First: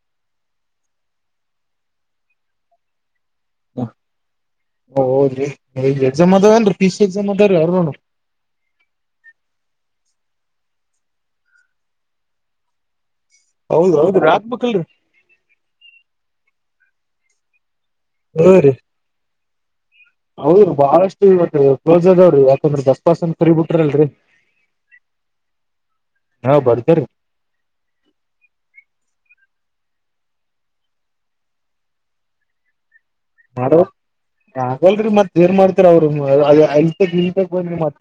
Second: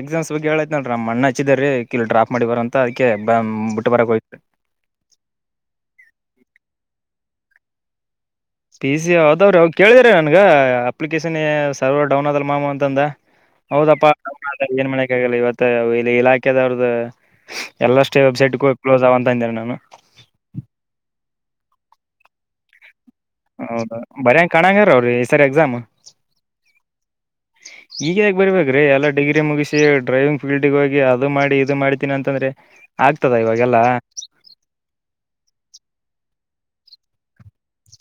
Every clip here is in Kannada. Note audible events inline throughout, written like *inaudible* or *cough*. ಎಕ್ಸಾಮ್ಸ್ ಬಗ್ ಹೇಳೈನಲ್ರಿ ನಮ್ಮ ಅಣ್ಣ ಹಚ್ಚಿದ ರೀ ಕಿ ಡ್ರಾಪ್ ಮಾಡಿ ಬರ ಅಂತ ಅದಕ್ಕೆ. ಬ ಬಿಟ್ಟು *unintelligible* ಬರಕ್ ಹೋಯ್ತು ಹೋಗಿ ಜಮದಾವೇನ್ ಪೀಶಲ್ ಎಕ್ಸಾಮ್ ಜಮಾದಾವ ರೀ ಅವಾರ ನೋನು ಪಿ ಸಿ ಹದ್ರೀ ಅವಾಗ ಕೇಳಿದಿರ ನನ್ಗ ಅಪ್ಲಿಕೇಶನ್ ಸರ್ವರ್ ಡೌನ್ ಅದಲ್ಲ ಮಾಾಮ್ ಅಂತಂದ ಹೌದ್ ಹೌದಪ್ಪ ಹೌದ್ರಿ ಹಾಕ್ಬೇಕಲ್ರರಿ ಏನ್ ಮನೆಕ್ ಆಗಲ್ಲ ಇವತ್ತ ಇಲ್ಲಿ ಇಲಾಖೆದವ್ರ್ದ. ಎಲ್ಲಷ್ಟೇ ವೆಬ್ಸೈಟ್ಗೂ ಕ್ಲೋಸ್ ಆಗ ಅಂತ ಅಂದೇನೆ ನಾನು ಹೌದು ಬಹಳಷ್ಟು ಇವತ್ತು ಕ್ಲೋಸ್ ಅ ಆದಾವ್ರು ಯಾಕಂದ್ರಷ್ಟ. ಹೌದಾ ಬರಂಗ ಕಣಂಗರ ಅವ್ರೀ ಈ ಸರ್ ಎಕ್ಸಾಮ. ಹಾ ಬರ್ತಾರೀ ಈಗ ಯಕ ಬರಬೇಕ್ರೀ ಎಲ್ಲ. ಡಿಗ್ರಿ ಮುಗಿಸಿ ಡ್ರೈವಿಂಗ್ಫೀಲ್ ಗೆ ಹೋಗಿ ಅದು ಮಾಡಿ ಇದು ಮಾಡ್ತೀನಿ ಅಂತಂದ್ರೆ. ಆಗ್ತದ ಮಾಡವ ಇವಾಗೆಲ್ಲಾ ಆಗಲ್ರರಿ ಮತ್ ಏನ್ ಮಾಡ್ತರ ಅವರು ಇಲ್ತಕ್ ಇಲ್ತಕ್ ಬಂದಿ ಮತ್.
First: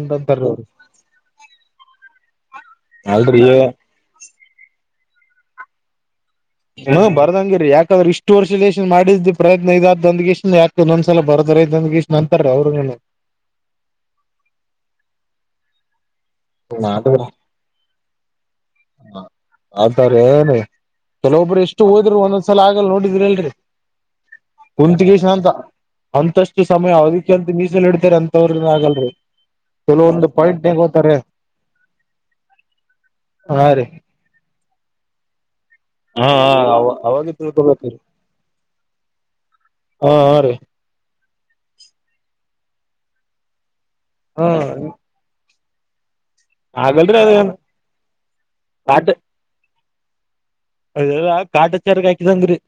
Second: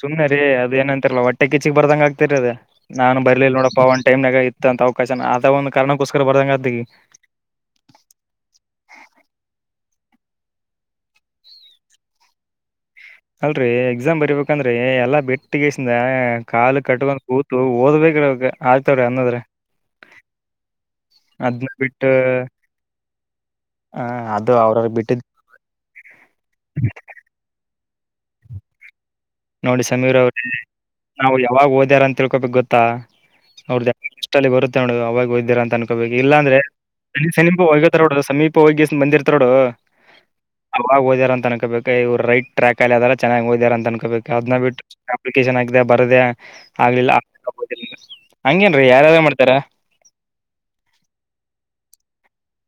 ಸುಮ್ಮನೆ ರೀ ಅದ ಏನ ಅಂತಿಲ್ಲ್ಲ ಹೊಟ್ಟೆ ಕಿಚ್ಚಿಗ್ ಬರ್ದಂಗಗೆ ಆಗ್ತಿರ ಅದ ನಾನನ್ ಅಲ್ರಿ ಬರ್ಲಿಲ್ಲ ನೋಡಪ್ಪ ಒನ್ ಟೈಮ್ನಾಗ ಇತ್ತ ಅಂತ. *unintelligible* ಒಂದು ಕಾರಣ. ಹ ಬರ್ದಂಗಿರರಿ ಯಾಕಾದ್ರೆ ಇಷ್ಟು ವರ್ಷ ಲೇಶನ್ ಮಾಡಿದಿ. ಪ್ರಯತ್ನ ಇದಾದ್ ದಂದ್ಗೀಷ್ ಯಾಕಕ್ಂದೊಂದ್ಸಲ ಬರ್ದ್ರ ದಂದ್ಗೀಷ್ ಅಂತಾರೆ ಅವ್ರ. ಅಲ್ರರಿ ಎಕ್ಸಾಮ್ ಬರಿಬೇಕಂದ್ರೆ ಎಲ್ಲಾ ಬೆಟ್ಟಗಸಿಂದ ಹ. ಕಾಲು ಕಟ್ಕೊಂಡ್ ಕೂತು ಓದ್ಬೇಕ್ರ ಆಯ್ತ. ಹ ಅತಾರೆ ಏನ. ಕೆಲವೊಬ್ರು ಅದ್ನ ಎಷ್ಟು ಬಿಟ್ಟ ಹೋದರು ಒಂದೊಂದ್ಸಲ ಆಗಲ್ ನೋಡಿದ್ರಿ ಅಲ್ರರಿ. ಹ ಅದು ಅವ್ರವ್ರ ಕುಂತಿಗೆ ಬಿಟ್ಟಿದ್ ಶಾಂತ ಅಂತಷ್ಟು ಸಮಯ ಅದಕ್ಕೆ ಅಂತ ಸಲ್ ಇಡ್ತಾರ ಅಂತವ್ರನ್ ಆಗಲ್ರಿ ನೋಡಿ ಸಮೀರ ಕೆಲವೊಂದು ಅವ್ರ ಪಾಯಿಂಟ್ ನೆಗೋತಾರೆ ನಾವು ಯಾವಾಗ ಓದ್ಯಾರ ಅಂತ ತಿಳ್ಕೋಬೇಕಕ್ ಗೊತ್ತಾ ಹಾ ರೀ ಅವ್ರದ್ದ ಅಷ್ಟಲ್ಲಿ ಬರುತ್ತೆ ನೋಡ ಅವಾಗೋದ್ದೀರ ಅಂತ ತನ್ಕೋಬೇಕು ಹಾ ಅವಾಗ ಇಲ್ಲಾಂದ್ರೆನಿ ಸಿಪ ತಿಳ್ಕೊಬೇಕ್ರಿ ಹೋಗತಾರೋಡು ಸಮೀಪ ಹೋಗಿಸ ಬಂದಿರ್ತಾರೋಡು ಹಾ ಹಾ ರೀ ಅವಾಗ ಹಓದ್ಯಾರ ಅನ್ಕೋಬೇಕು ಇವರು ರೈಟ್ ಟ್ರ್ಯಾಕ್ಲ್ಲಿ ಅಲ್ಲ ಚೆನ್ನಾಗಿ ಹೋಗದಾರ ಅನ್ಕೋಬೇಕು ಅದ್ ಹಾ ಬಿ ಅಪ್ಲಿಕೇಶನ್ ಆಗಿದೆ ಬರದದೆ ಆಗ್ಲಿಲ್ಲ ಆಗಲ್ರಿ ಅದ ಹಂಗೇನ್ೀ ಯಾರ್ಯಾರು ಮಾಡ್ತಾರ ಅಲ್ಲ ಕಾಟಚಾರಗ ಹಾಕಿದಂಗ್ರೀ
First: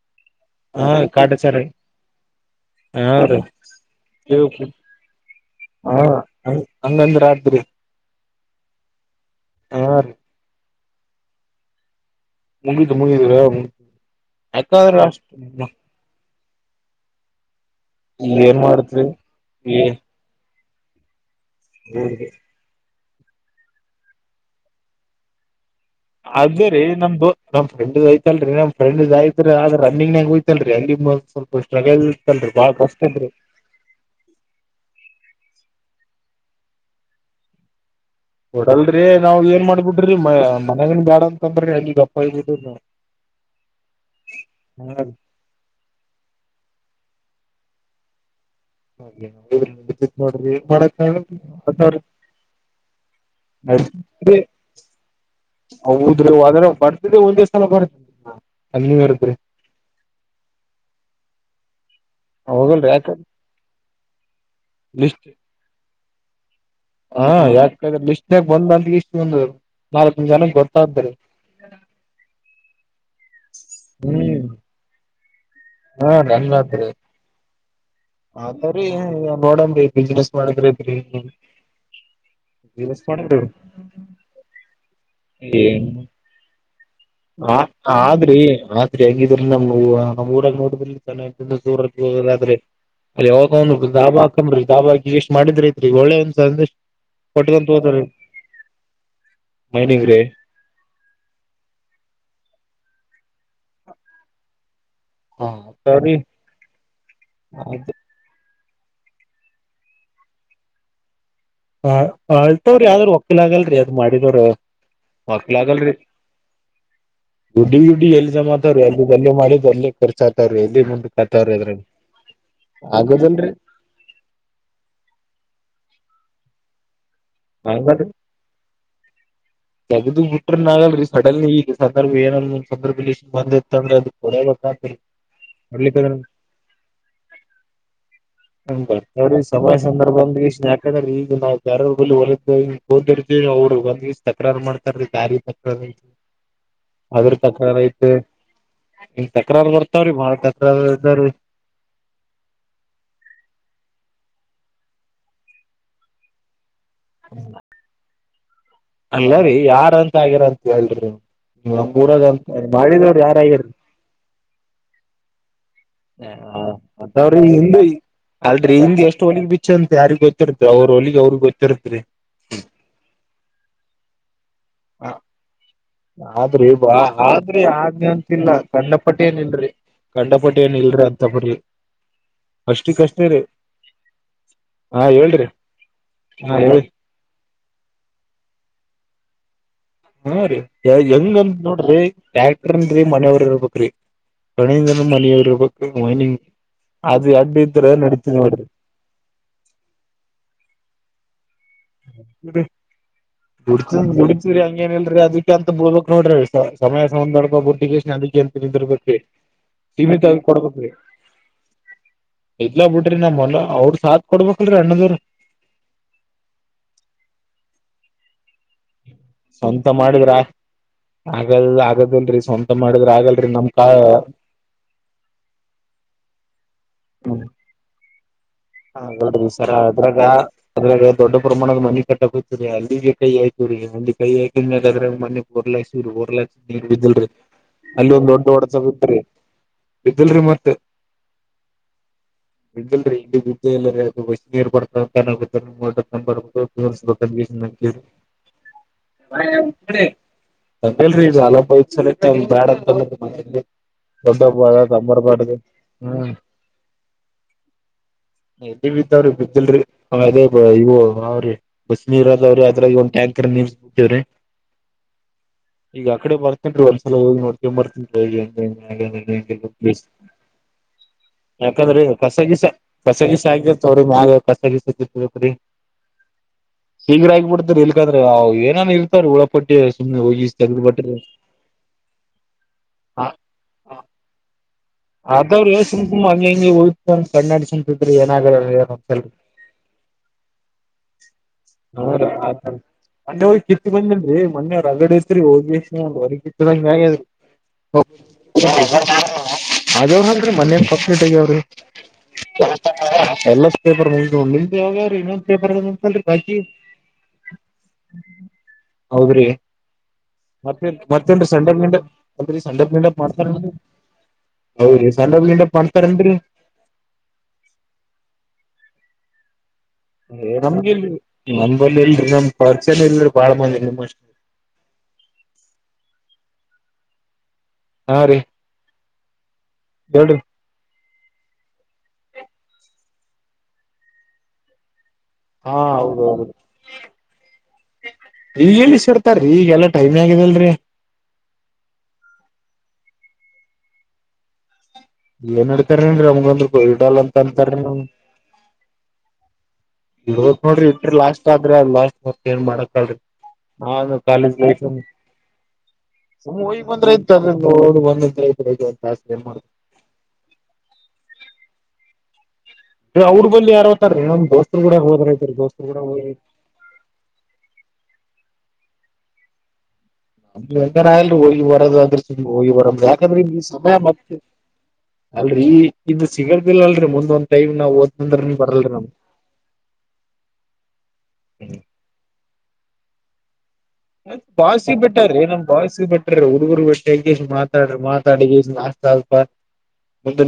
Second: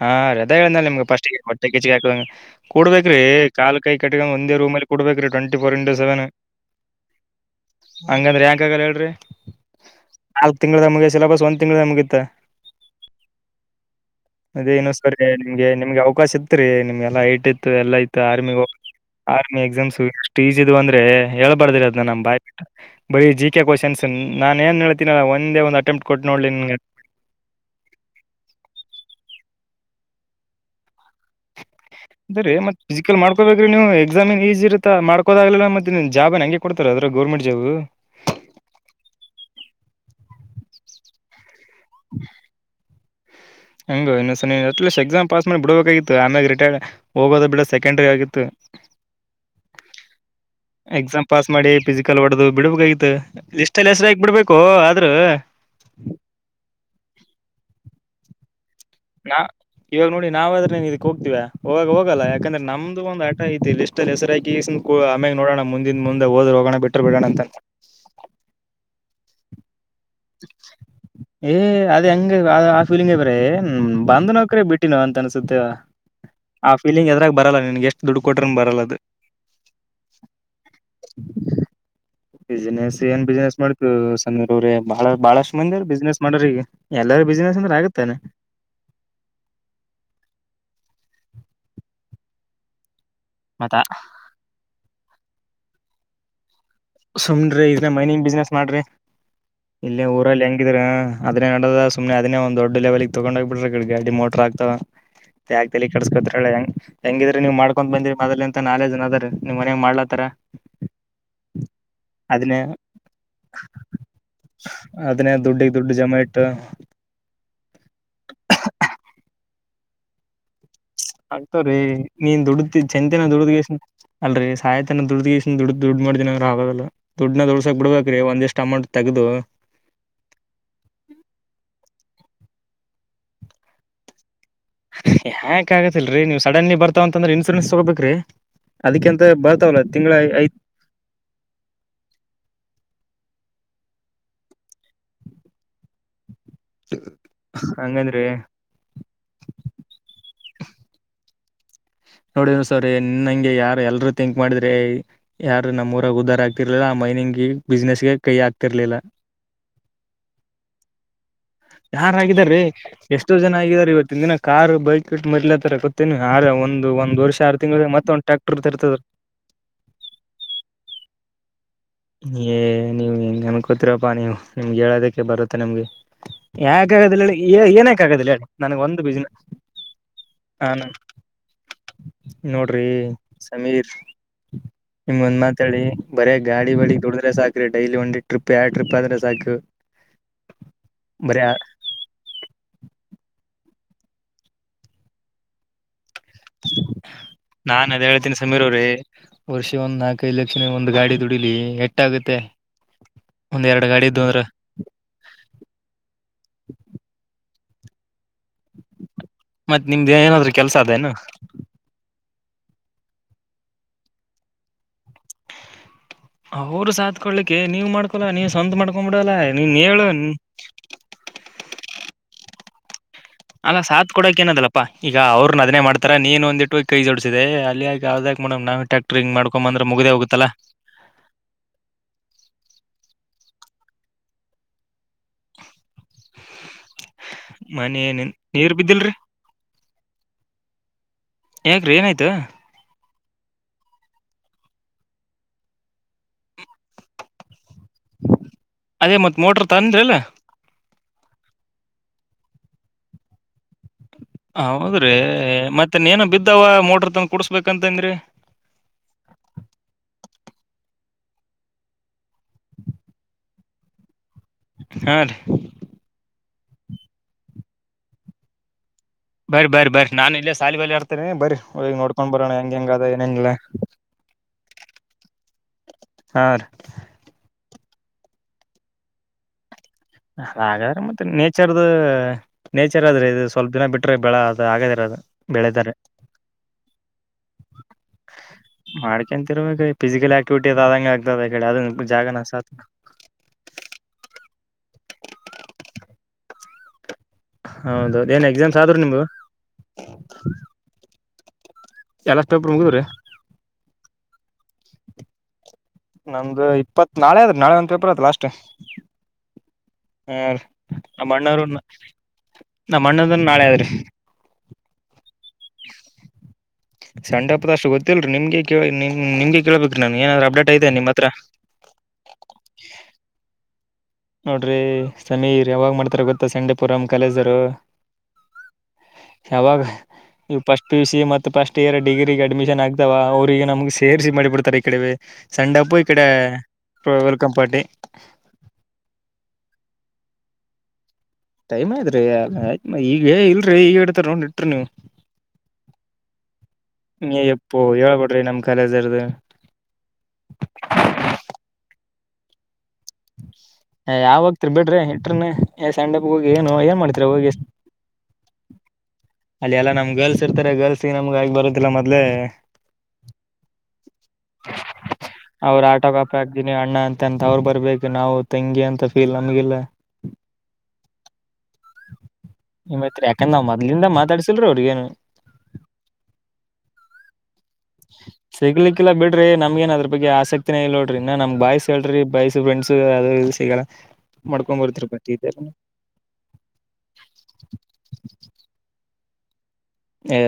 ಹ ಹಾ ರದಾ ಹೇಳ್ದನ ನಿಮ್ಗ್ ಫಸ್ಟ್ ಮಟ್ಟೆ ಕೆಚ್ಿಗೆ ಹಾಕಂಗ ಹಾ ಕೂಡ್ಬೇಕೇ್ರೀ ಕಾಲ್ ಕೈ ಕಟ್ಟ ಒಂದೇ ರೀ ರೂಮಲ್ಲಿ ಕೊಡ್ಬೇಕೀ ಟ್ವೆಂಟಿ ಫೋರ್ ಇಂಟು ಹಾ ಸೆವೆನ್ ಹಂಗಂದ್ರ ಆತ್ರಿ ಹಂಗಂದ್ರಿ ಯ್ಯಾಂಕ್ ಆಗ ಹೇಳ್ರಿ ಹಾ ರೀ ನಾಲ್ಕ್ ತಿಂಗಳದಾಗ ಮುಗಿಯ ಸಿಲೆಬಸ್ ಒಂದ್ ತಿಂಗ್ದ ಮುಗಿತ ಮುಗಿತು ಮುಂಗಿದರ ಮು ಅದೇ ನು ಸರಿ ನಿಮ್ಗೆ ನಿಮ್ಗೆ ಅವಕಾಶ ಇತ್ ರೀ ನಿಮ್ಗೆ ಎಲ್ಲಾ ಐಟ ಇತ್ತು ಎಲ್ಲಾ ಇತ್ತು ಆರ್ಮಿಗ್ ಏನ್ ಹೋಗಿ ಮಾಡತ್ರಿ ಆರ್ಮಿ ಏ ಎಕ್ಸಾಮ್ಸು ಎಷ್ಟು ಈಜ ಇದದುು ಅಂದ್ರೆ ಹೇಳ್ಬಾರ್ದಿ ಅದ್ ನಮ್ ಬಾಯ್ ಬಿಟ್ಟ ಬರೀ ಜಿ ಕೆ ಕ್ವಶನ್ಸ್ ನಾನ ಏನ್ ಹೇಳ್ತೀನಲ್ಲ ಒಂದೇ ಒಂದ ಅದೇ ರೀ ನಮ್ದ ನಮ್ ಫ್ರೆಂಡ ಐತಲ್ರಿ ನ್ ಫ್ರೆಂಡ್್ ಆಯತ್ ಆದ ರನ್ನಿಂಗ್ ನಾಗ ಹಯತಲ್ರಿ ಅಂಗಿಮ್ ಅದೇ ಮತ್ ಫಿಸಿಕಲ್ ಮಾಡ್ಕೊಬೇಕ್ರೀ ನೀವು ಎಕ್ಸಾಮ ನ್ ಈಸಿ ಇರತ್ತಾ ಮಾಡ್ಕೋದಾಗ್ಲಿಲ್ಲ ಮತ್ತೆ ಜಾಬನ್ ಹಂಗೆ ಕೊಡ್ತಾರೆ ಅದ್ರ ಗೌರ್ಮೆಟ್ ಜಾು ಕೊಡಲ್ರಿ ನಾವ್ ಏನ್ ಮಾಡ್ಬಿಟ್ರಿ ಮ ಮನಗನ್ ಬ್ಯಾಡ ಅಂತ ಅಂದ್ರಿ ಅಲ್ಲಿ ಅಪ್ಪಾಯಬಿ ಹಂಗು ಇನ್ನು ಸಷ್ಟ ನಾವ್ ಎಕ್ಸಾಮ ಪಾಸ್ ಮಾಡಿ ಬಿಡಬೇಕಾಗಿತ್ತು ಆಮ್ಯಲೆ ರಿಟೈರ್ಡ್ ಹೋಗೋದ ಬಿಡ ಕಂಡ್ರಿ ಆಗಿತ್ತು ನೋಡ್ರಿ ಮಾಡಕ್ ಎಕ್ಸಾಮ್ ಪಾಸ್ ಮಾಡಿ ಫಿಸಿಕಲ್ ಹೊಡೆದು ಬಿಡ್ಬೇಕಾಗಿತ್ತು ಇಷ್ಟಲ್ಲಿ ಹೆಸ್ರಾಗಿ ಬಿಡ್ಬೇಕು ಆದ್ರೂ ಹೌದ್ರೀ ಬರ್ತದೆ ಒಂದೇ ಸ್ಲ ಬರ್ತದೆ ನಾ ಇವಾಗ ನೋಡಿ ನಾವ ಆದ್ರೆ ಇದಕ್ ಹೋಗ್ತಿವ ಹವಾಗ ಹೋಗಲ್ಲ ಯಾಕಂದ್ರೆ ಹೋಗಲ್ರಿ ನಮ್ದು ಯಾಕ ಒಂದಂದು ಆಟ ಐತಿ ಲ್ಟ್ ಹೆಸರಾಕಿ ಲಿಸ್ಟ್ ಆಮ್ಯೆ ನೋಡೋಣ ಮುಂದಿನ ಮುಂದೆ ಹದ್ರ ಹೋಗೋಣ ಬಿಟ್ರ ಬಿಡೋಣ ಹಾ ಅಂತ ಯಾಕ್ರ ಲ ಇಷ್ಟನಾಗ ಬಂದ ಅಂತ ಇಷ್ಟು ಬಂದರು ಏ ಅದ ಹೆಂಗ ಅ ಆ ಫೀಲಿಂಗ್ ಬ ಬಂದ್ ಹ್ಮ್ ನೌಕ್ರ ಬಿಟ್ಟಿನ ಅಂತ ಅನ್ಸುತ್ತೇವ ಆ ಫೀಲಿಂಗ್ ಎದ್ರಾಗ ಬರಲ್ಲ ನಿನ್ಗೆ ಎಷ್ಟು ಅದ್ರೀ ನೋಡಿ ಬಿಸ್ನನೆಸ್ ಮಾಡಿದ್ರ ಇದ್ರಿ ಬಿಸ್ನೆಸ್ ಏನ್ ಬಿಸ್ನನೆಸ್ ಮಾಡ್ತುರ ಷಣ್ಮುಗ ಅವರೇ ಬಹಳ ಬಹಳಷ್ಟು ಮಂದಿ ಏನ್ ಬಿಸ್ನೆಸ್ ಮಾಡ ಎಲ್ಲಾರ ಬಿಸ್ನೆಸ್ ಆ ಅಂದ್ರೆ ಆಗತ್ತಾನೆ ಆದ್ರಿ ಆದ್ರರಿ ಹೆಂಗಿದ್ರ ನಮ್ ನಮ್ಮ ಊರಾಗ ನೋಡ್ಬ ದೂರ ಹೋಗ್ರೆ ಅಲ್ಲಿ ಮತ್ತ ಹೋಗಿ ಡಾಬಾ ಎಷ್ಟ ಮಾಡಿದ್ರಐತ್ರಿ ಒಳ್ಳೆ ಒಂದ್ ಸಂದೇಶ ಸುಮ್ರಿ ಕೊಟ್ಕೊಂತ ಇದ ಹೋದ್ರಿ ಮೈನಿಂಗ್ ಬಿಸ್ನೆಸ್ ಮಾಡ್ರಿ ಇಲ್ಲ ಮೈನಿಂಗ್ ರೀ ಊರಲ್ಲಿ ಹೆಂಗಿದ್ರ ಅದನ್ನೇ ನಡದ ಸುಮ್ನೆ ಅದನ್ನೇ ಒಂದ್ ದೊಡ್ ಲೆವೆಲ್ ತಗೊಂಡ್ಗಬ ಬಿರ ಕಡೆ ಗಾಡಿ ಮೋಟರ್ ಆಗ್ತಾವ ಹ ಆಗ್ಲಿ ಸರಿ ಕಡಸ್ಕೊತಲ್ಲ ಹೆ ಹೆಂಗಿದ್ರೆ ನೀವ್ ಮಾಡ್ಕೊಂಡ್ ಬಂದಿರಿ ಮೊದ ಮತ್ತ ನಾೆ ಜನ ಅದಾರ ನಿಮ್ ಮನ್ಯಾಗ ಮಾಡ್ಲತ್ತಾರ ಹ ಅದನ್ನೇ ಅಳ್ತವ್ರಿ ಯಾವ್ದ್ರ ಒಕ್ಕೀಲ್ ಆಗಲ್ರಿ ಅದ್ ಮಾಡಿದ್ರ ಅದೇ ದುಡ್ಡಿಗೆ ದುಡ್ಡು ಜಮ ಇಟ್ಟು ಗುಡ್ಡಿ ಗುಡ್ಡಿ ಎಲ್ಲಿ ಜಮಾತ ಅಲ್ಲಿ ಅಲ್ಲೇ ಮಾಡಿದ ಅಲ್ಲೇ ಖರ್ಚ ಆಗ್ತ ಮು ಆಗ್ತವ್ರೀ ನೀನ್ ದುಡ್ದ ಚಂತಿನನ ದುಡ್ದಗಷ್ಟ ಅಲ್ರಿ ಸಾಯತನ ದುಡ್ದಗಷ್ಟನ್ ದುಡ್ದ ದುಡ್ಡು ಮಾಡ್ದಿನನ ನಾವದಲ್ಲ ದುಡ್ ನ ದೊಳ್ಸಕ್ ಬಿಡ್ಬೇಕ್ರೀ ಒಂದಿಷ್ಟ್ ಅಮೌಂಟ್ ತಗ್ದದು ತಗ್ದ ಬಿಟ್ರ ಆಗಲ್ರಿೀ ಸಡನ್ ಇ ಸಂದರ್ಭ ಏನಲ್ ಒ ಸಂದರ್ಭ ಬಂದಿತ್ತ ಅಂದ್ರೆ ಅದು ಕೊಡಬೇಕತ್ರಿ ಯಾಕ್ ಕೊಡ್ಲಿಕ್ಕಂದ್ರ ಆಗತಿಲ್ರರಿ ನೀವು್ ಸಡನ್ನಿ ಬರ್ತಾವಂತಂದ್ರೆ ಇನ್ಸೂರೆನ್ಸ್ ತಗೋಬೇಕ್ರಿ ಹ ಬರ್್ರೀ ಸಭಾ ಸಂದರ್ಭ ಬಂದ ಇ ಯಾಕಂದ್ರ ಈಗ ನ ಯ ಹೊ ಓದಿರ್ ಅವರು ಒಂದ್ಿವ ತಕ್ರಾರು ಮಾಡ್ತಾರೀ ದಾರಿ ತಕ್ರಾರ ಅಂತ ಅದ್ರ ತಕ್ರಾರ ಐ್ತೆ ಹಂಗಂದ್ರಿ ಹಂಗ ತಕ್ರಾರ ಬರ್ತಾವ್ರಿ ಬಾಳ ತಕ್ರಾರ ಇದದ್ರೀ ನೋಡಿ ಸರ್ ನಿನ್ಂಗೆ ಯಾರ ಎಲ್ರುೂ ತಿಿಂಕ್ ಮಾಡಿದ್ರೆ ಯಾರ ನಮ್ಮ್ೂಊಾಗ ಉದಾರಾ ರ್ಲಿಲ್ಲಾ ಮೈನಿಂಗಗೆ ಬಿಸ್ನೆಸ್ಗೆ ಕೈ ಹಾತ ಅಲ್ಲ ರೀ ಯಾರ ಅಂತ ಆಗ್ಯಾರ ಅಂತ ಹೇಳ್ರಿ ನೀವ್ ನಮ್ಮೂರಾಗ ಅಂತ ಯಾರಾಗಾರೀ ಮಾಡಿದವ್ರ ಎಷ್ಟೋ ಯಾರ ಜನ ಆಗ್ಯಾರಿ ಆಗಿದಿದ್ದಾರೆ ಇವತ್ತಿನ ದಿನ ಕಾರ್ು ಬೈಕ್ ಇ ಮೊದ್ಲ ಹ ಮ್ರ ಹಿಂದ ತಿಂಗಳ ಮತ್ತ ಒಂದ್ ಅಲ್ ಟ್ರ್ಯಾಕ್ಟರ್ ತರ್ತದ ಹಿಂಗ್ ಎಷ್ಟು ಹೋಲಿಗೆ ಬಿಚ್ಚ ಅಂತ ಯಾರಿಿಗೆ ಗೊತ್ತಿರ್ತ ಅವ್ರ ಹೊಲಿಿಗೆ ನೀವ್ ಹೆಂಗ ನನ್ಕೋತಿರಪ್ಪಾ ನೀವು ನಿಮ್ಗೆ ಹೇಳೋದಕ್ಕೆ ಬರುತ್ತೆ ನಿಮ್ಗೆ ಆದ್ರಿ ಬಾ ಯಾಕಾಗಿಲ್ಲ ಹೇಳಿ ಆದ್ರಿ ಏನಕ ಆದ್ನಿ ಆಗದಿಲ್ಲ ಹೇಳಿ ನನಗೆ ಒಂದು ಬಿಸಿನನೆಸ್ ಕಂಡಪಟ್ಟೇಏನ ಇಲ್ರ ಅಂತ ಬ್ರ ನೋಡ್ರಿ ಸಮೀರ್ ಹಾ ನಿಮ್ಮ ಒಂದು ಹೇಳ್ರಿ ಮಾತು ಮಾತಾಿ ಬರೇ ಹಾ ಗಾಡಿ ಹೇಳಿ ಬಳಿ ದುಡ್ರ ಸಾಕು ಡೈಲಿ ಒಂದು ಟ್ರಿಪ್ ಯಾವ ಟ್ರಿಪ್ ಆದ್ರೆ ಸಾಕು ಹಾ ರೀ ಬರೀ ಹೆಂಗಂತ ನೋಡ್ರಿ ಟ್ಯಾಕ್ಟರ್ ಮನೆಯವರಪ್ರ ಕಣಂದನ ಮನೆಯವರಪ ಮೈನಿಂಗ ನಾನ್ ಅದ್ ಹೇಳ್ತಿನಿ ಸಮೀರ ಅವ್ರೀ ವರ್ಷ ಒಂದ್ ನಾಲ್ಕೈದುಲೆಕ್ಷನ್ ಒಂದು ಗಾಡಿ ದುಡ್ಡು ಎಟ್ಟಾಗುತ್ತೆ ಗಡ್ ಗುಡತಿ ಹಂಗ ಏನ ಇಲ್ರರಿ ಅದಿ ಅಂತ ಬಳ್ಬಕ್ ನೋಡ್ರಿ ಸಮಯಡ್ ಬ ದ ಅಂತಿರ್ಬೇಕ್ರಿ ಮತ್ ನಿಮ್ದ ಸೀಮಿತ ಏನಾದ್ರು ಕೆಲ್ಸ ಕೊಡ್ಬೇಕ್ರಿ ಅದೇನು ಇ್ಲ ಬಿಡ್ರಿ ನಮ್ಮಲ್ಲ ಅವ್ರ ಸಾತ್್ ಕೊಡ್ಬೇಕಲ್ರರಿ ಅಣ್ಣದರು ಅವರು ಸಾತ್ ಕೊಡ್ಲಿ ನೀವು್ ಮಾಡ್ಕೊಲ್ಲ ನೀ ಸ್ಂತ ಮಾಡ್ಕೊಬಿಡಲ್ಲ ನೀನ್ ಸ್ವಂತ ಹೇಳ ನೀ ಮಾಡಿದ್ರ ಆಗಲ್ ಆಗದಲ್ರರಿ ಸ್ವಂತ ಮಾಡಿದ್ರ ಆಗಲ್ರರಿ ನಮ್ ಅಲ್ಲ ಕಾ ಸಾತ್ ಕೊಡಕ್ ನದಲಪ್ಪಾ ಈಗ ಅವ್ರರು ನ ಅದ್ನೆ ಮಾಡ್ತಾರ ನೀನ್ ಒಂದಿಟ್ಟು ಕೈ ಜೋಡಸಿದೆ ಅಲ್ಲಿಯಗ ಯಾವ್ದಾಗ ಹಿ ಸರ ಅದ್ರಾಗ ಅದ್ರಾಗ ದೊಡ್ಡ ಪ್ರಮಾಣದ ಮನೆಿ ಕಟ್ಟಕತರಿ ಅಲ್ಲಿಗೆ ಕೈ ಆಯ್ತು ಸುಲ್ಲಿ ಕಹನ್ನೇ ಕಾದ್ರ ಮನೆ ಓರ್ಲಾಯ ಓರ್ಲ ನೀರು ಬಿದ್ದಲ್ರಿ ಮನಿ ಅಲ್ಲಿ ಒಂದ್ ನಿನ್ ದೊಡ್ಡ ನೀರ್ ಬಿದ್ದಿಲ್ರಿ ಡತಗತ್ರಿ ಇ್ದಲ್ ರ ಮತ್ ಯಾಕ್ರೀ ಏನಾಯ್ತಾ ಬ ನೀರ್ ಅದೇ ಮತ್ ಮೋಟ್ರ ತಂದ್ರಲ್ಲ ಲ್ೀ ಈಲ ಬಲ ಒ ಬ್ಯಾಡ ದೊಡ್ಡಬ್ಬ ಹೌದ್ರಿ ತಂಬರ್ಬಾಡ್ದು ಮತ್ತೆನ್ ಏನ ಹ್ಮ್ ಬಿದ್ದಾವ ಮೋಟ್ರ ತಂಗ ಕುಡ್ಸ್ಬೇಕಂತಂದಿ ಎಲ್ಲಿ ಬಿದ್ದಾವ್ರಿ ಬಿದ್ದಿಲ್ರಿ ಅದೇ ಇವು ಅವ್ರಿ ಬಸ್ ನೀರದಾವ್ರಿ ಅದ್ರಾಗಂದು ಟ್ಯಾಂಕರ್ ನೀ ಬಿಟ್ಟೇವ್ರಿ ಹಾ ರೀ ಈಗ ಅಕಡೆ ಬರ್ತನ್ೀ ಒಂದ್ಸಲ ಹೋಗಿ ನೋಡ್ಕೊ ಬರ್ತನ್ಿ ಹಗೆ ಹೆಂಗ ಬರಿ ಹಾಗ ಬರಿ ಬರಿ ನಾನ್ ಇಲ್ಲೇ ಸಾಲಿ ಬಲಿ ಆರ್ತೇನಿ ಬರಿ ಹೋಗಿ ಯಾಕಂದ್ರೆ ನೋಡ್ಕೊಂಡ್ ಬರೋಣ ಸಗಿಸ ಹೆಂಗ ಹೆಂಗ ಅದ ಸಗ ್ರ ಏನೇನಿಲ್ಲ ಕಸೀ ಹಾ ರೀ ಹಗ ಆಗಬಿಡ್ತರಿ ಯಾದ್ರೆ ಏನನ್ ಇರ್ತಾರ ಉುಳಪಟ್ಟಿ ಹಾಗಾದ್ರೆ ಮತ್ತೆ ನೇಚರ್ದು ನೇಚರ್ ಅ ಆದ್ರೆ ಇದು ಸ್ವಲ್ಪ ದಿನ ಬಿಟ್ರೆ ಬೆಳ ಅದು ಹಾಗಾದ ಅದ್ರರು ಸುಮಕುಂಬ ಹಂಗ ಹಂಗಗೆ ಹಯ್ತ ಕಣನಾಡಿ ಸುಮತಿದ್ರಿ ಏನಾಗಲ್ಲ ಏಲ್ರಿ ಮಾಡ್ಕೊಂತಿರ್ಬೇಕ ಫಿಸಿಕಲ್ ಆಕ್ಟಿವಿಟಿ ಅ ಅ ಆದಂಗೆ ಆಗ್ತದೆಿ ಅದ ಜಾಗ ಅಂಡೆ ಹೋಗಿತ್ ಬಂದಿಲ್ ಮೊಿವ್ರುಗಡೆ ಇಐತ್ರಿ ಹೋಗಿ ಎಷ್ಟ ಹೊರಗ್ ಕಿತ್ತದ ಹ ಅದ್ರಿ ಹೌದೌದು ಏನ್ ಎಕ್ಸಾಮ್ಸ್ ಆದ್ರರು ನಿಮ್ಗ ಅ ಅವರು ಅಲ್ರಿ ಮನ್ ಫಸ್ಟ್ಟಗ್ಯ ಅವ್ರಿ ಎಲ್ಲ ಪೇಪರ್ ಮುಗಿದ್ರಿ ಎಲ್ಲ ಪೇಪರ್ ರಲಿಿಂದವಾರಏತ್ತ ನಮ್ದು ಇಪ್ಪತ್ ನಾಳೆ ಅದ್ರೆ ನಾಳೆ ಒಂತಪರ ಅತ್ ಲಾಸ್ಟ್ ಹಾ ಮತ್ತೆ ನಮ್ಮ ಮತ್ತೆಂದು ಅಣ್ಣವ್ರ ಸಂಡಪ್ ಗಿಂಡಪ್ ಅರಿ ಸಂಡಪ್ ನಮ್ಮ ಗಿಂಡಪ್ ಮಾಡ್ತಾ ಅಣ್ಣದನ್ ಹೌದು ಸಣ್ಣ ಹಪದ ಅಷ್ಟು ಗೊತ್ತಲ್ರಿ ನಿಮ್ಗೆ ಕೇಳಿ ನಿಮ ನಿಮ್ಗೆ ಕೇಳ್ಬೇಕ ನಮ್ಗೆಲ್ ನಲ್ಲಿ ಎಲ್ರಿ ನಮ್ ಪರ್ಚಲ್ ಎಲ್ರಿ ಬಾಳ ಮಂದಿ ನಿಮ್ಷ್ಟ ನೋಡ್ರಿ ಸಮೀರ್ ಯಾವಾಗ್ ಮಾಡ್ತಾರ ಗೊತ್ತಾ ಸಂಡೆಪುರಂ ಕಲೇಜರು ಹಾ ರೀ ಯಾವಾಗ ಹೇಳ್ರಿ ನೀವು ಪಸ್ಟ್ ಪಿ ಸಿ ಎ ಮತ್ತು ಫಸ್ಟ್ ಇಯರ್ ಡಿ್ರಿಗೆ ಅಡ್ಮಿಷನ್ ಆಗ್ತಾವ ಅವ್ರರಿಗೆ ನಮ್ಗೆ ಸೇರಿಸಿ ಮಾಡಿಬಡ್ತ ಈ ಕಡೆ ಹಾ ಸಂಡಪ್ಪು ಇಕಡೆ ಹೌದೌದು ವಲ್ಕಂ ಪಾರ್ಟಿ ಇತ್ತೀ ಈಗಗೆಲ್ಲಾ ಟೈಮಿ ಆಗಿದೆಲ್ರರಿ ಟೈಮ್ಯ್ತ್್ರರಿಯತ್ ಈಗ ಇಲ್ರಿೀ ಈಗ ಹೇಡ್ತರ್ ನೊಂಡ್ ಇಟ್ರಿ ನೀವವು ಏನ್ ಇಡ್ತಾರೇನ್ರಿ ನಮ್ಗಂದ್ರ ಇಡಲ್ಲ ಅಂತ ನೀ ಅಂತಾರೀ ಎಪ್ಪೋ ನಮ್ ಹೇಳಳ್ಪಡ್ರಿ ನಮ್ಮ್ ಕಲಜರುದು ಇತ್ ನೋಡ್ರಿ ಇಟ್ರಿ ಲಾಸ್ಟ್ ಆದ್ರ ಅ ಲಾಸ್ಟ್ ಮತ್ತತ್ ಏನ್ ಮಾಡಕಲ್ಿ ಹಾ ಯಾವ ಕಾಲೇಜ ಹೋಗ್ತಿರ್ ಬಿಡ್ರಿ ಇಂಟರ್ನ್ ಸ್ಯಾಂಡಪ್ ಹೋಗಿ ಸುಮ ಏನು ಹೋಗ ಏನ್ ಮಾಡ್ತಿರ ಹೋಗಿ ಬಂದ್ರೆ ಇತ ಅ ಅಲ್ಲಿ ಎಲ್ಲಾ ನಮ್ ಗರ್ಲ್ಸ್ ಇರ್ತಾರೆ ಗರ್ಲ್ಸ್ ಈ ನಮ್ಗ ಆಗಿ ಬರತ್ತದಿಲ್ಲ ಮೊದ್ಲೆ ಅವ್ರ ಬ ಯಾರತಾರೀ ನಮ ದೋಸ್ತ್ರು ಕೂಡ ಹೋದ ಐತೆರಿ ಅವ್ರ ದೋಸ್ತತ್ ಕೂಡ ಆಟೋ ಹೋದಐರಿ ಕಾಪಿ ಹಾಕ್ತೀನಿ ಅಣ್ಣ ಅಂತ ಅಂತ ಅವ್ರು ಬರ್ಬೇಕು ನಾವು ತಂಗಿ ಅಂತ ಫೀಲ್ ನಮ್ಗೆಲ್ಲ ಮಂಗನ ಅಲ್ರಿ ಹೋಗಿ ಬರೋದ ಆದ್ರ ಹೋಗಿ ಬರ ನಿಮ್ಮತ್ರ ಯಾಕಂದ್ರೆ ಯಾಕಂದ್ರ ಈ ನಾವ್ ಸಮಯ ಮೊದ್ಲಿಂದ ಮತ್ತ ಮಾತಾಡ್ಸಿಲ್ರಿ ಅವ್ರಿಗೇನು ಅಲ್ರರಿ ಇದು ಸಿಗಲ್ದಿಲ್ಲ ಅಲ್ರರಿ ಮುಂದೊಂದು ಸಿಗ್ಲಿಕ್ಕಿಲ್ಲ ಬಿಡ್ರಿ ನಮ್ಗೇನ್ ಅದ್ರ ಬಗ್ಗೆ ಆಸಕ್ತಿನೇ ಇಲ್ಲ ನೋಡ್ರ ಇ ನಮ್ ಬಾಯ್ಸ್ ಹೇಳ್ರಿ ಬಾಯ್ಸ ಫ್ರೆಂಡ್ಸ್ ಅ ಬಾವಿಸಿಿ ಬಿಟ್ಟ್ರ ಏನಮ್ ಬಾವ್ಿಸಿ ಬಿಟ್ಟ್ರ ಹುಡುಗರು ಬಿಟ್ಟ್ ಮಾತಾ್ರ ಮಾತಾಡಿಾಸ್ತ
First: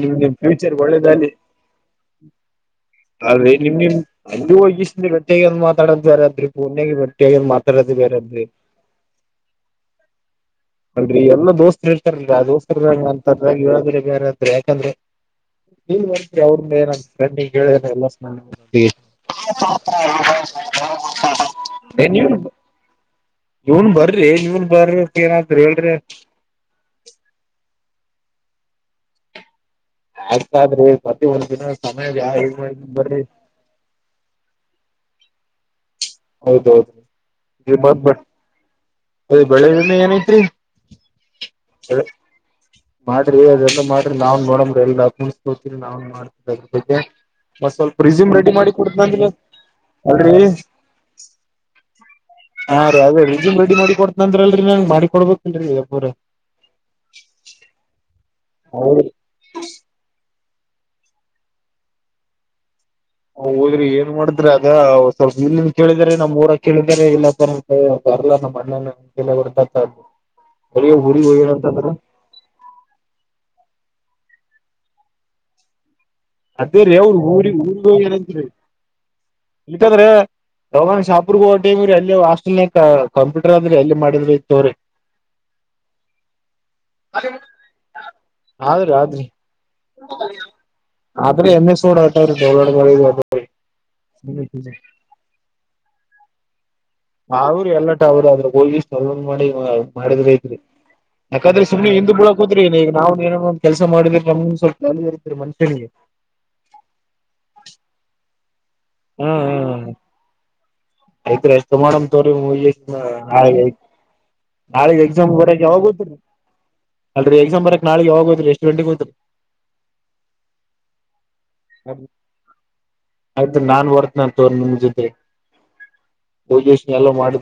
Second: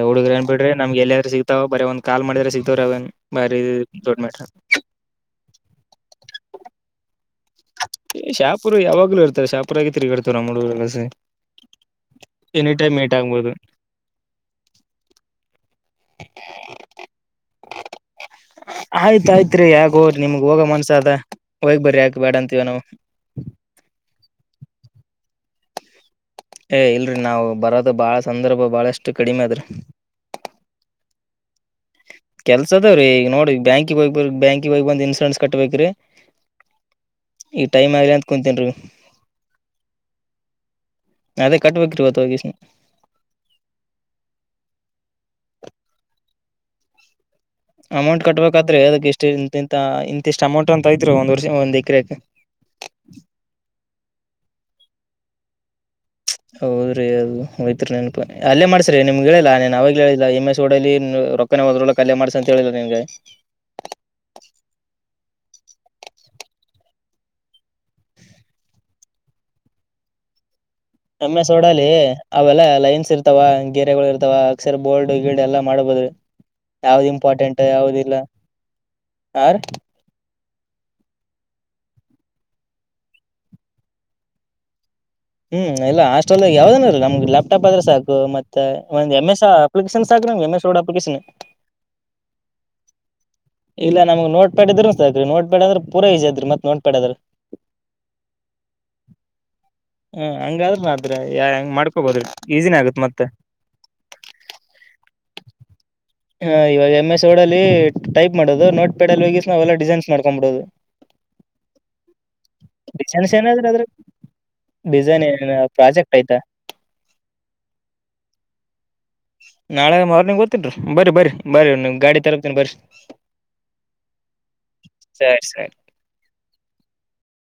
ಹುಡುಗ್ರರು ಅನ್ ಬಿಡ್ರಿ ನಮ್ಗೆ ಎಲ್ಲಾದ್ರೆ ಒಳ್ಳೇದಲ್ಲಿ ಸಿಗ್ತಾವ ಬರೀ ಒಂದ್ ಕಾಲ್ ಮಾಡಿದ್ರ ಸಿಗ್ತವ್ರ ಅವನ್ ಬರೀ ದೊಡ್ ಮಿಟ್ರ ಇೀ ಭೇಿಿಯಾಗಿ ಒ್ ಮಾತಡದ ಬೇಾದ್ರೆ ಪುಣೆಗೆಗೆ ಭಟ್ಟಿಯಾಗಿ ಅ ಮಾತಾಡೋದು ಬೇರೆಾದ್ರೆ ಶಾಪುರ್ ಯಾವಾಗ್ಲೂ ಇರ್ತಾರೆ ಶಾಪುರಾಗೆ ತಿರುಗಾಡ್ತಾವ ನಮ್ ಹುಡುಗ್ರು ಅಲ್ರಿ ಎಲ್ಲ ದೋಸ್ತರು ಇರ್ತಾರಲ್ರಿ ಆ ಎನಿ ಟೈಮ್ ದೋಸ್ತರ್ಂಗ ಮೀಟ್ ಆಗ್ಬೋದು ಅಂತಾರ ಇವ ಬೇರೆತ್ರ್ರ ಯಾಕಂದ್ರೆ *inaudible* ನೀ ಬರ್ರಿ ಅವ್ರ ಮ ನಫ್ರಂಡ್ ಹೇಳಿದ ಎಲ್ಲ ಯತ್ರಿ ಯಾಗೋ ನಿಮ್ಗ್ ಹೋಗ ಮನ್ಸ ಅ ಹೋಗ್ ಬರರಿ ಯಾಕ ನೀನ್ ಬೇಡ ಅಂತಿವವ ನಾವು ಇವ್ನ್ ಬರ್ರಿ ಇವ್ನ್ ಬರ್ರಕ್ ಏನಾದ್ರಿ ಹೇಳ್ರಿ ಏ ಇಲ್ರರಿ ನಾವವು ಬರೋದ ಬಾಳ ಸಂದರ್ಭ ಬಾಳಷ್ಟು ಕಡಿಮೆ ಅದ್ರಿ ಆಗ್್ತಾದ್ರಿ ಪ್ರತಿ ಒಂದ್ ದಿನ ಸಮಯ ಮಾಡ ಕೆಲ್ಸ ಅದಾವ್ರೀ ಬರ್ರಿ ಈ ನೋಡಿ ಬ್ಯಾಂಕಿಗೆ ಹೋಗಿ ಬ್ಯಾಂಕಿಗೆ ಹೋಗಿ ಬಂದ ಇನ್ಶೂರೆನ್ಸ್ ಕಟ್ಬೇಕ್ರೀ ಹೌದೌದು ಇ ಬ ಆಗ್ಲಿ ಬಟ್ ಅಂತ ಕುಂತೇನ್ರಿ ಅದೇ ಬೆಳಿದಿಂದ ಏನೈತ್ರಿ ಅದೇ ಅದ ಕಟ್ಬೇಕ್ರಿ ಇವತ್ತು ಹೋಗಿ ಮಾಡ್ರಿ ಅದೆಲ್ಲ ಮಾಡ್ರಿ ನಾವ್ ನೋಡ್ರ ಎಲ್ಲಾಕ ೋ ನಾನ್ ಮಾಡ್ತ್ರ ಬ ಮತ್ ಅಮೌಂಟ್ ಸ್ವಲ್ಪ ಿಸ್ಯಮ್ ರೆಡಿ ಮಾಡಿ ಕಟ್ಬೇಕಾದ್ರೆ ಅದಕ್ ಇಷ್ಟ ಕುಡುದಂದ ಇಂತಿಂತ ಇಂತಿಷ್ಟ್ ಅಮೌಂಟ್ ಅಂತ ಐತ್ರಿ ಒಂದ್ ವರ್ಷ ಒಂದ್ ಎಕರೆಕ್ ಹಾ ರೀ ಅದೇ ರಿಜ್ಯಮ್ ರೆಡಿ ಮಾಡಿ ಕೊಡ್ತನಂದ್ರಲ್ರಿ ನಂಗೆ ಮಾಡಿಿಕ ಕೊಡ್ಬೇಕು ಲ್ರಿ ಪುರ ಹೌದ್ರಿ ಅದು ಹೋಯ್ತ್ರಿ ನೆನಪು ಅಲ್ಲೇ ಮಾಡಸ್ರಿ ಹೌದ್ರಿ ನಿಮ್ಗೆ ಹೇಳಿಲ್ಲ ನನ್ ಅವಾಗ ಹೇಳಿಲ್ಲ ಎಮ ಎಸ್ೋಡ ಅ ರೊಕ್ಕನೆ ಹದ್ರೊಳಕ ಅಲ್ಲ ಮಾಡಸ ಅಂತ ಹೇಳಿಲ್ಲ ನಿನ್ಗೆ ಹೋದ್ರಿ ಏನ್ ಮಾಡಿದ್ರಿ ಅಗ ಸ್ವಲ್ಪ ಇಲ್ಲಿಂದ ಕೇಳಿದ್ರ ನಮ್ ಊರ ಕೇಳಿದ ಇಲ್ಲ ಬರ್ಲ್ಲ ನಮ್ಮ ಅಣ್ಣನ ಹೊರ್ತತದು ಕಮ್ಮೆ ಸೋಡಾಲಿ ಅವೆಲ್ಲ ಲೈನ್ಸ್ ಇರ್ತಾವ ಗಗೆರೆಗಳು ಇರ್ತ ಅಥವಾ ಅಕ್ಷರ ಬೋಲ್ಡ್ ಗಿಡ್ ಎಲ್ಲಾ ಮಾಡ್ಬೋದ್ರಿ ಅದೇ ರೀ ಯಾವ್ದ್ ಅವ್ರ ಊರಿ ಇಂಪಾರ್ಟೆಂಟ್ ಊರಿಗ ಯಾವ್ದ ಇಲ್ಲ ಏನಂತರಿ ಆರ್ ಇಂತದ್ರೆ ಅವ ಶಾಪರ್ಗ ಹ ಟಮ್ರರಿ ಅಲ್ಲಿ ಹಾಸ್ಟೆಲ್ ನ ಕಂಪ್ಯೂಟರ್ ಆದ್ರಿ ಅಲ್ಲಿ ಮಾಡಿದ್ರೆ ಇ ತವ್ರಿ ಹ್ಮ್ ಇಲ್ಲ ಹಾಸ್ಟೆಲ್ ಯಾವ್ದೇನಲ್ಲ ನಮ್ ಲ್ಯಾಪ್ಟಾಪ್ ಆದ್ರೆ ಸಾಕು ಮತ್ತೆ ಆದ್ರಿ ಒಂದು ಆದ್ರಿ ಎಮ್ ಎಸ್ ಅಪ್ಲಿಕೇಶನ್ ಸಾಕು ಎನ್ನ ಸೋಡಾ ಆದ್ರೆ ಎಮ್ ಎಸ್ ೋಡ್ ಆಟ ಡೌಲೋಡ್ ಇಲ್ಲ ನಮಗ್ ನೋಟ್ಪ್ಯಾಡ್ ಇದ್ರನ್ ರ ನೋಟ್ಪ್ಯಾಡ್್ರ ಪೂರಾಜ ಅ್ರ ಮತ್ ನೋ ಅವರು ಎಲ್ಲಟ ಅವ್ರರು ಅದ್ರ ಹೋಗಿ ಸಲ್ ಮಾಡಿ ಹ್ಮ ಮಾಡಿದ್ಐತ್ರಿ ಹಂಗಾದ್ರ ನಾದ್ರ ಯಾಕಂದ್ರೆ ಹೆಂಗ್ ಸುಮಿ ನಿ ಬ ಮಾಡ್ಕೋಬೋದ್ರಿ ಬಿಳ ಕೂತ್್ರರಿ ಈಸಿನೇ ಏ ಈಗ ಆಗತ್ ನಾವು ಮತ್ತೆ ನ ಕೆಲಸ ಮಾಡಿದ್ರ ನಮ ಸ್ವಲ್ಪ ಜಾಲಿ ಇದೀರಿ ಮನುಷ್ಯನಿಗೆ ಹ ಇವಾಗ ಎಂ ಎಸ್ ೋಡ್ ಅಲ್ಲಿ ಟೈಪ್ ಮಾಡೋದು ನೋಟ್ ಪೆಡ ಅಲ್ಲಿ ಹೋಗಿಸ ನಾವೆಲ್ಲಾ ಡಿಸೈನ್ಸ್ ಮಾಡ್ಕೊಂಡ್ಬಿಡೋದು ಆಯ್ತ್ಷ್ಟ ಮಾಡಮ್ ತೋರಿ ಡಿಸೈನ್ಸ್ ಏನಾದ್ರ ಹಾಗೆ ಅದ್ರ ನಾಳಗ್ ಡಿಸೈನ್ ಎಕ್ಸಾಮ್ ಏನ ಬರಕ್ ಯಾವಾಗ ಗತ್ತರಿ ಪ್ರಾಜೆಕ್ಟ್ ಆಯ್ತಾ ಅಲ್ರಿ ಎಕ್ಸಾಮ್ ಬರಕ್ ನಾಳಗ್ ಯಾವಾಗ ಗೋತ್ರಿ ಎಷ್ಟು ಗಂಟೆಗೆ ಗಂತ್ರಿ ನಾಳೆ ಮಾರ್ನಿಂಗ್ಓ್ೇನ್ರಿ ಬನ್ರಿ ಬನ್ರಿ ಬನ್ರಿ ನೀ ಗಾಡಿ ತರತೀನಿ ಬರರಿ ಆಯ್ತ ನಾನ್ ಹೊರ್ತನಾ ತೋರ್ ನಿಮ ಜೊತೆ ಸರಿ ಸರಿ ಪಲ್ೂಷನ್ ಎಲ್ಲ ಮಾಡಿದ